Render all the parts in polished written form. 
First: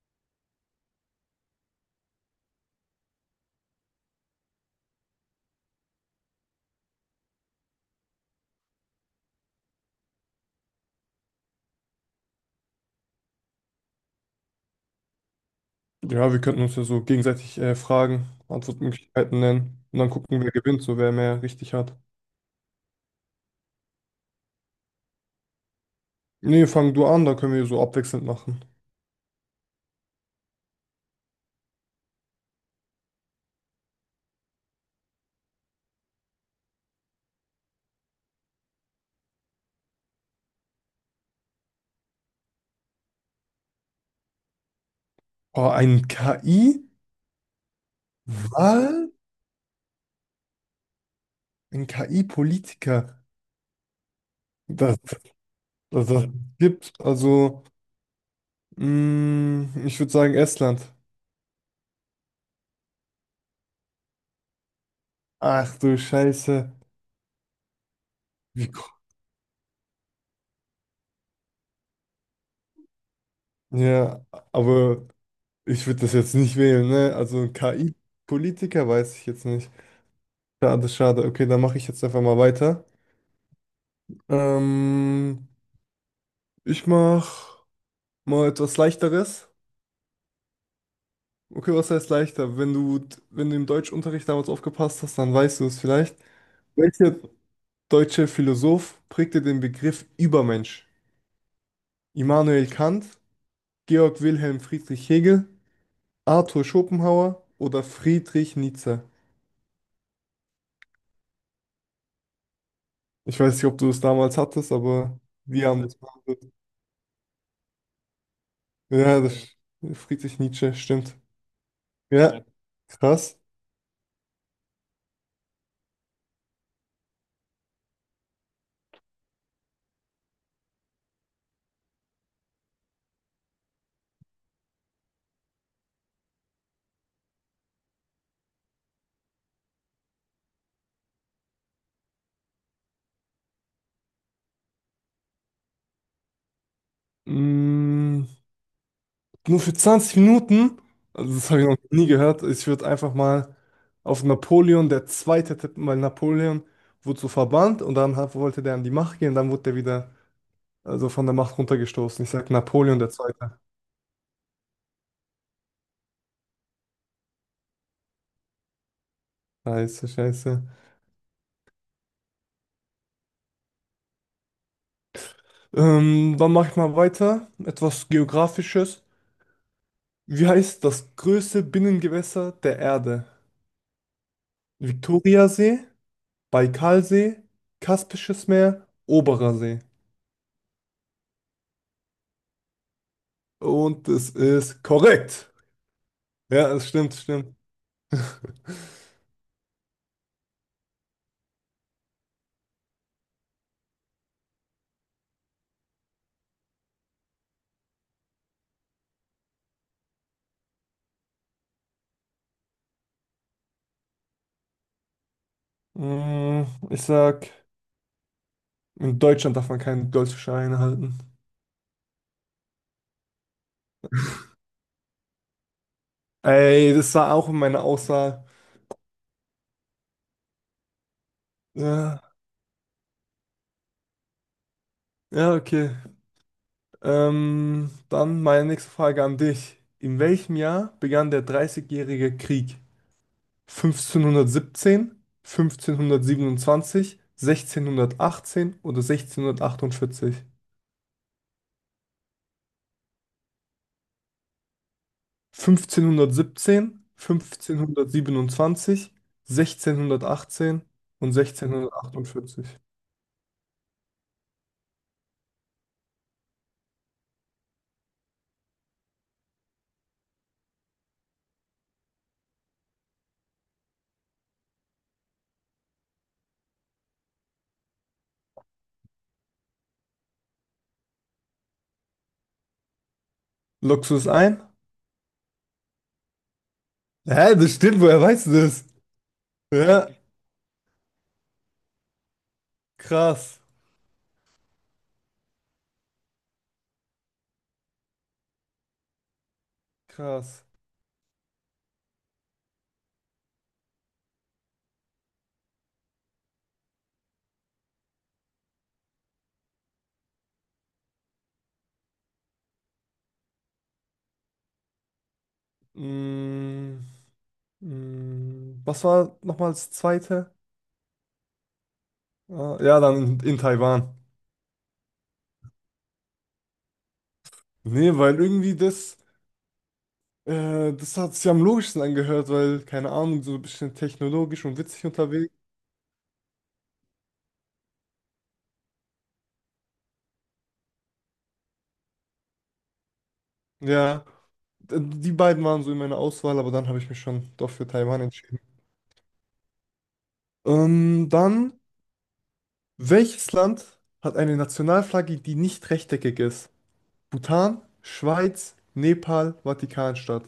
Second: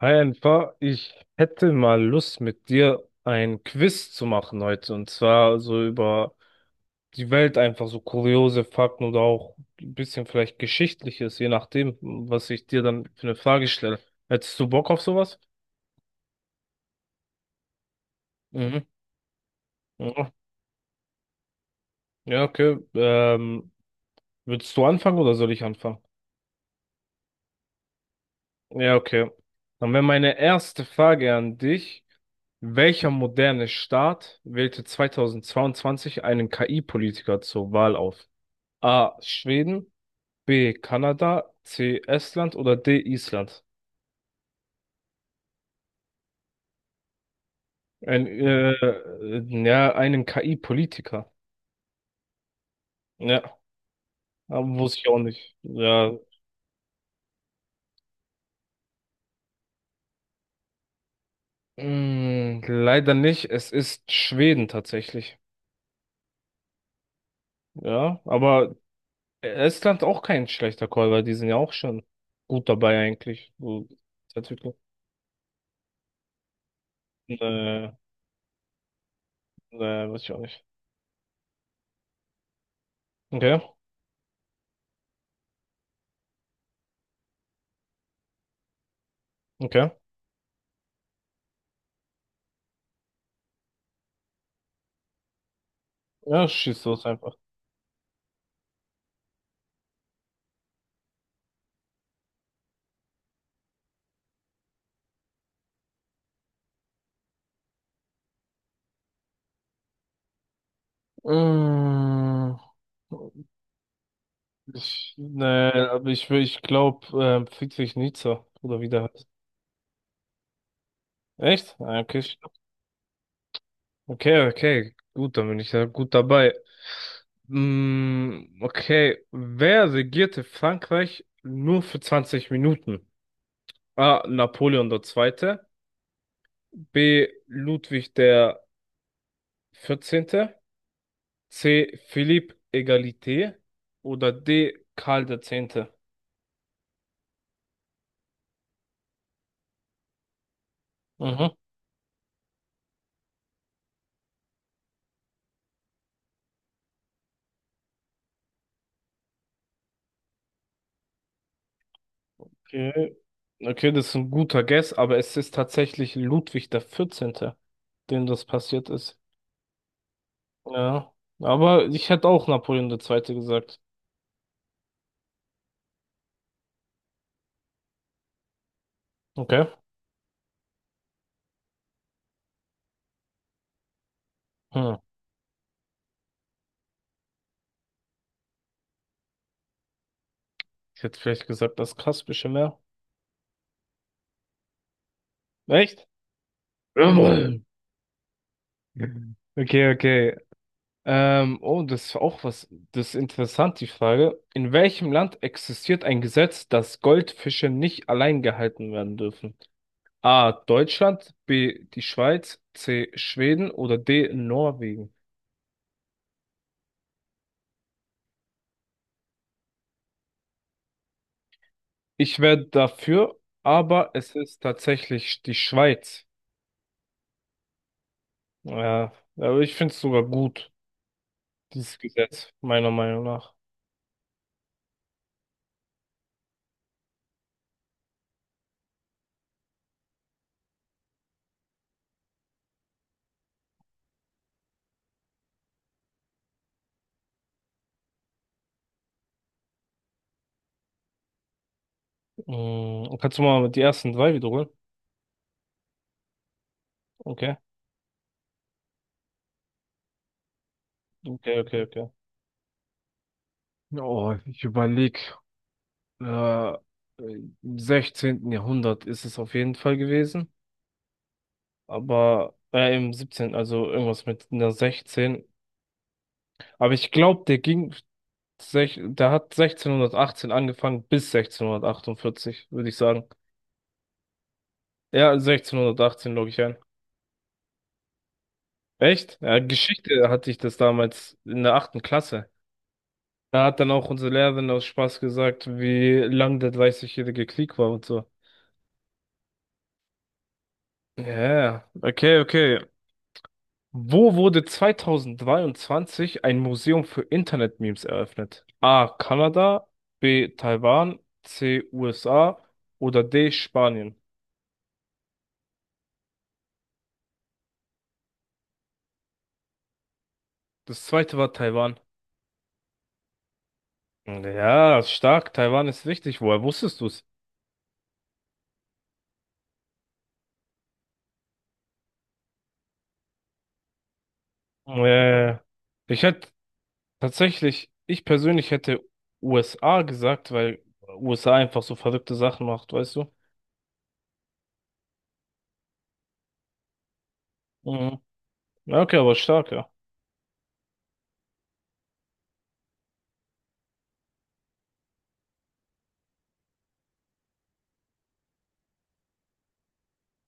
Hi Enfer, ich hätte mal Lust mit dir ein Quiz zu machen heute und zwar so über die Welt, einfach so kuriose Fakten oder auch ein bisschen vielleicht Geschichtliches, je nachdem, was ich dir dann für eine Frage stelle. Hättest du Bock auf sowas? Ja, wir könnten uns ja so gegenseitig Fragen, Mhm. Antwortmöglichkeiten nennen und dann Ja, gucken, wer gewinnt, so wer mehr richtig hat. ja, okay. Willst du anfangen oder soll ich anfangen? Nee, fang du an, da können wir so abwechselnd machen. Ja, okay. Dann wäre meine erste Frage an dich. Welcher moderne Staat wählte 2022 einen KI-Politiker zur Wahl auf? A. Schweden, B. Kanada, C. Estland oder D. Island? Oh, ein KI-Wahl? Ja, einen KI-Politiker. Ein KI-Politiker? Ja, aber Das, wusste ich auch nicht. das, Ja, das gibt, also, ich würde sagen Estland. Leider nicht. Es ist Schweden tatsächlich. Ach du Scheiße. Ja, Wie, aber ko- Estland auch kein schlechter Call, weil die sind ja auch schon gut dabei eigentlich. So, ja, Entwicklung. aber ich würde das jetzt nicht wählen, ne? Äh, Also ein äh, KI-Politiker weiß ich jetzt nicht. Weiß ich auch nicht. Schade, schade. Okay, dann mache ich jetzt einfach mal weiter. Okay, Ähm, Ich mach mal etwas Leichteres. okay. Okay, was heißt leichter? Wenn du im Deutschunterricht damals aufgepasst hast, dann weißt du es vielleicht. Ja, schieß los Welcher einfach. deutsche Philosoph prägte den Begriff Übermensch? Immanuel Kant, Georg Wilhelm Friedrich Hegel, Arthur Schopenhauer oder Friedrich Nietzsche? Mmh. Ich weiß nicht, ob du es damals hattest, aber wir haben Ne, das aber behandelt. ich glaube, Friedrich Nietzsche oder wie Ja, der ja, heißt. das Friedrich Nietzsche, stimmt. Echt? Ah, okay, Ja, ja, krass. okay, okay. Gut, dann bin ich ja gut dabei. Okay, wer regierte Frankreich nur für 20 Minuten? A. Napoleon der Zweite. B. Ludwig der 14. C. Philippe Egalité. Oder D. Karl der Zehnte. Mm, Nur für 20 Minuten? Also das Mhm. habe ich noch nie gehört. Ich würde einfach mal auf Napoleon der Zweite tippen, weil Napoleon wurde so verbannt und dann wollte der an die Macht gehen, dann wurde der wieder, also von der Macht runtergestoßen. Ich sag Napoleon der Okay. Zweite. Okay, das ist ein guter Guess, aber es ist tatsächlich Ludwig der Vierzehnte, dem das passiert ist. Scheiße, scheiße. Ja, aber ich hätte auch Napoleon der Zweite gesagt. Dann mache ich mal weiter. Etwas Geografisches. Okay. Wie heißt das größte Binnengewässer der Erde? Hm. Viktoriasee, Baikalsee, Kaspisches Meer, Oberer See. Ich hätte vielleicht gesagt, das Kaspische Meer. Und es ist korrekt. Echt? Ja, das stimmt, stimmt. Jawohl. Okay, okay. Oh, das ist auch was, das ist interessant, die Frage. In welchem Land existiert ein Gesetz, dass Goldfische nicht allein gehalten werden dürfen? A. Deutschland, B. die Schweiz, C. Schweden oder D. Norwegen? Mm, Ich sag, in Deutschland darf man keinen Golfschein halten. Ich wäre dafür, aber es ist tatsächlich die Schweiz. Ey, das war auch in meiner Aussage. Ja, aber ich finde es sogar gut, dieses Ja, Gesetz, meiner Meinung nach. ja, okay. Dann meine nächste Frage an dich. In welchem Jahr begann der Dreißigjährige Krieg? 1517, 1527, 1618 oder 1648? Kannst du mal die ersten drei wiederholen? 1517, Okay, 1527, 1618 und okay, okay, okay. 1648. Oh, ich überlege, äh, im 16. Jahrhundert ist es auf jeden Fall gewesen, aber im 17., also irgendwas mit einer 16. Aber ich glaube, der hat 1618 angefangen bis 1648, würde ich sagen. Loggst du es ein? Ja, 1618 logge ich ein. Hä, das stimmt, woher weißt du das? Echt? Ja, Ja, Geschichte hatte ich das damals in der achten Klasse. krass, Da hat dann auch unsere Lehrerin aus Spaß gesagt, wie lang der Dreißigjährige Krieg war und so. krass. Ja, yeah. Okay, okay. Wo wurde 2023 ein Museum für Internet-Memes eröffnet? A. Kanada, B. Taiwan, C. USA oder D. Spanien. Mm, was war nochmal das zweite? Das zweite war Taiwan. Ah, ja, dann in Taiwan. Ja, stark. Taiwan ist wichtig. Woher wusstest du's? Nee, weil irgendwie das, das hat sich am logischsten angehört, weil, keine Ahnung, so ein bisschen technologisch und witzig unterwegs. Äh, ich hätte Tatsächlich, ich persönlich hätte USA gesagt, weil USA einfach so verrückte Sachen macht, weißt du? Ja, die beiden waren so in meiner Auswahl, aber dann habe ich mich schon doch für Mhm. Taiwan entschieden. Ja, okay, aber stark, ja. Dann, welches Land hat eine Nationalflagge, die nicht rechteckig ist? Bhutan, Schweiz, Nepal, Vatikanstadt.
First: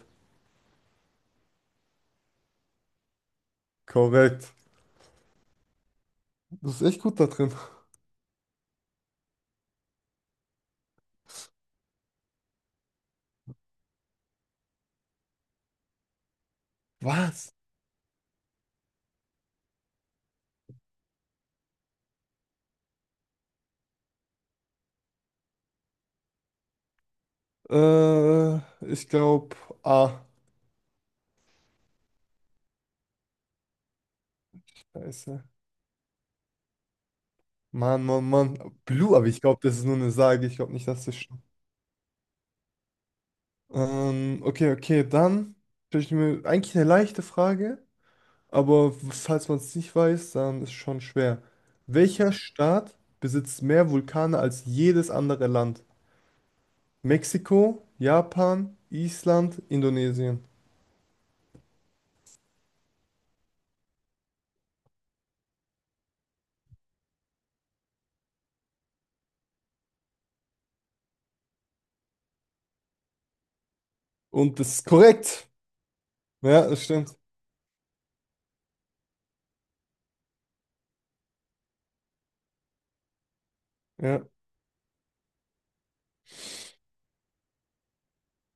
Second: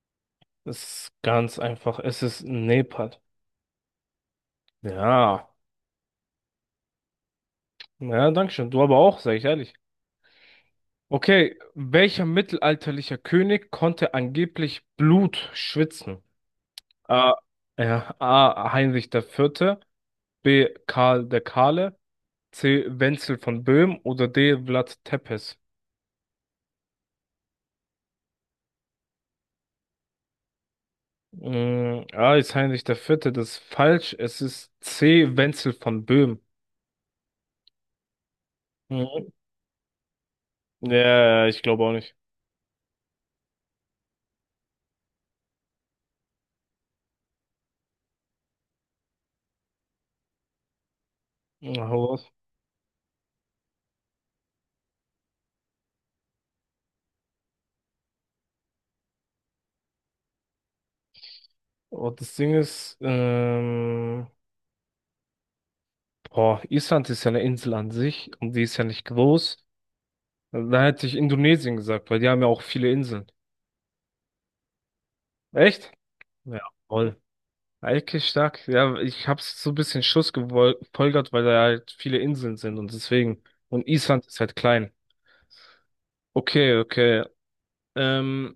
Es ist ganz einfach. Es ist Nepal. Korrekt. Ja. Du bist echt gut da drin. Ja, danke schön. Du aber auch, sag ich ehrlich. Okay, welcher mittelalterlicher König konnte angeblich Blut schwitzen? A. Was? Ja, A. Heinrich der Vierte, B. Karl der Kahle, C. Wenzel von Böhmen oder D. Vlad Tepes? Äh, ich glaube, A. A ist Heinrich der Vierte, das ist falsch. Es ist C. Scheiße. Wenzel von Böhmen. Mann, Mann, Mann. Blue, aber Mhm. ich glaube, das ist nur eine Sage. Ich glaube nicht, dass das stimmt. Ja, ich glaube auch nicht. Okay, okay, dann stelle ich mir eigentlich eine leichte Frage, aber falls man es nicht weiß, dann ist es schon schwer. Na, hau Welcher raus. Staat besitzt mehr Vulkane als jedes andere Land? Mexiko, Japan, Island, Indonesien. Und das Ding ist, boah, Island ist ja eine Insel an sich und die ist ja nicht groß. Da hätte ich Indonesien gesagt, weil die haben ja auch viele Inseln. Und das ist korrekt. Echt? Ja, Ja, das stimmt. voll. Eigentlich stark. Ja, ich hab's so ein bisschen Schuss gefolgert, weil da halt viele Inseln sind und deswegen. Und Ja. Island ist halt klein. Okay, okay. Ähm,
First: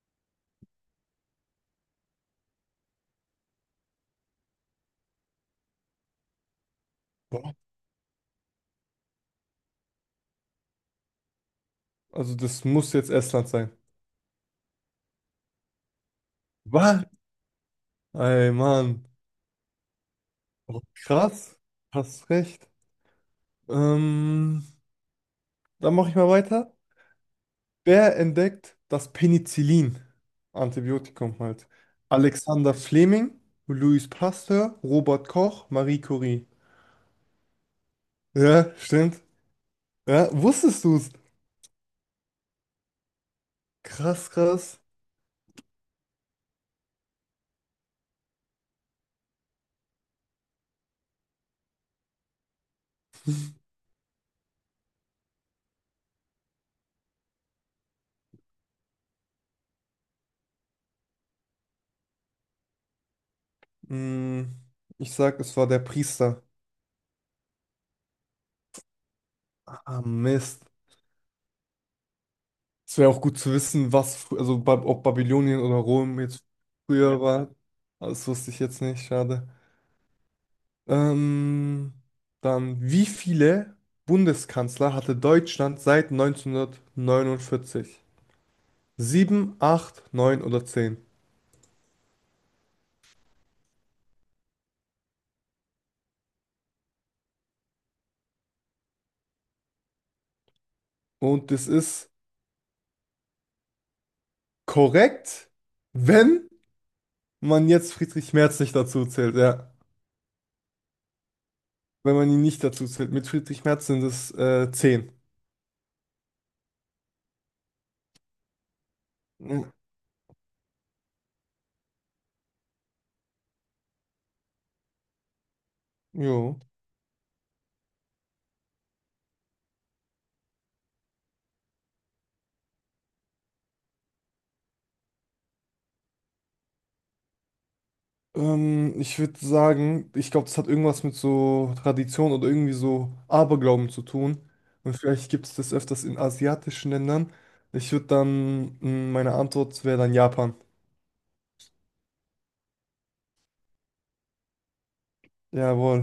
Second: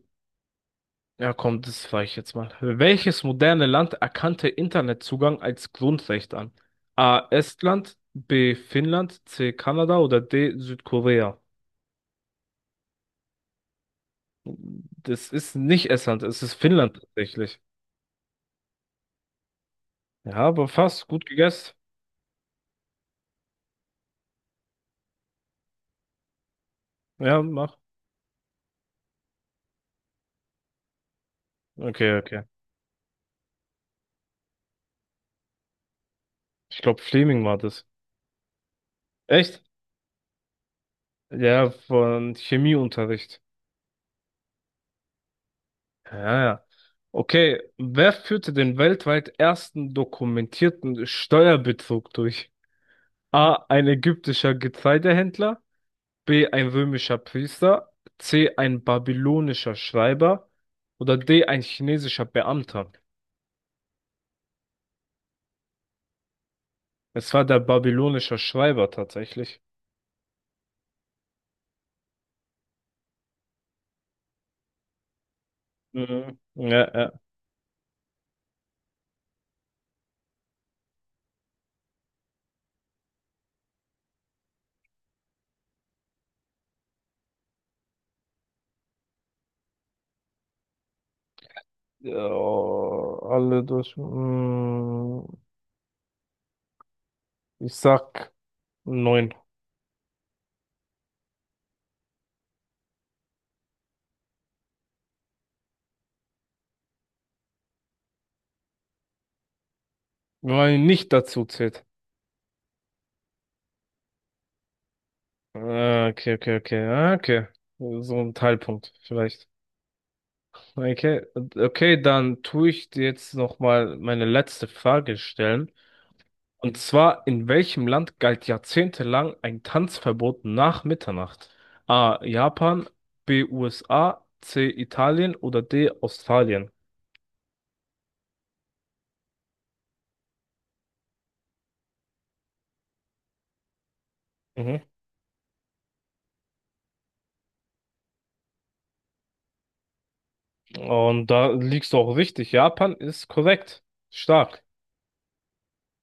Ja, komm, das frage ich jetzt mal. Welches moderne Land erkannte Internetzugang als Grundrecht an? A. Boah. Estland, B. Finnland, C. Kanada oder D. Südkorea? Also das muss jetzt Estland sein. Das ist nicht Estland, es ist Finnland Was? tatsächlich. Ey, Mann. Ja, aber Oh, fast gut krass. gegessen. Hast recht. Ähm, dann mache ich mal weiter. Ja, mach. Wer entdeckt das Penicillin? Antibiotikum halt. Okay, okay. Alexander Fleming, Louis Pasteur, Robert Koch, Marie Curie. Ich glaube, Fleming war das. Ja, stimmt. Echt? Ja, wusstest du es? Ja, von Chemieunterricht. Krass, krass. Ja, ja. Okay, wer führte den weltweit ersten dokumentierten Steuerbetrug durch? A. Ein ägyptischer Getreidehändler. B. Ein römischer Priester. C. Ein babylonischer Schreiber. Oder D. Ein chinesischer Beamter. Hm, ich sag, es war der Priester. Es war der babylonischer Schreiber tatsächlich. Ah, Mist. Es wäre auch gut zu wissen, was, fr- also ba ob Babylonien oder Rom Mhm. jetzt Ja, ja. früher war. Aber das wusste ich jetzt nicht, schade. Ähm, dann, wie viele Bundeskanzler hatte Deutschland seit 1949? Sieben, acht, neun oder zehn? Ja, alle durch. Ich sag neun. Und das ist korrekt, wenn man jetzt Friedrich Merz nicht dazu zählt, ja. Weil nicht dazu zählt. Wenn man ihn nicht dazu zählt. Mit Friedrich Merz sind es zehn. Ah, okay, okay, okay. Ah, okay. So ein Teilpunkt vielleicht. Mhm. Okay, okay, dann tue ich dir jetzt nochmal meine letzte Frage stellen. Jo. Und zwar, in welchem Land galt jahrzehntelang ein Tanzverbot nach Mitternacht? A. Japan, B. USA, C. Italien oder D. Australien? Ich würde sagen, ich glaube, das hat irgendwas mit so Tradition oder irgendwie so Aberglauben zu tun. Mhm. Und vielleicht gibt es das öfters in asiatischen Ländern. Ich würde dann, meine Antwort wäre dann Japan. Und da liegst du auch richtig. Japan ist korrekt. Stark. Jawohl.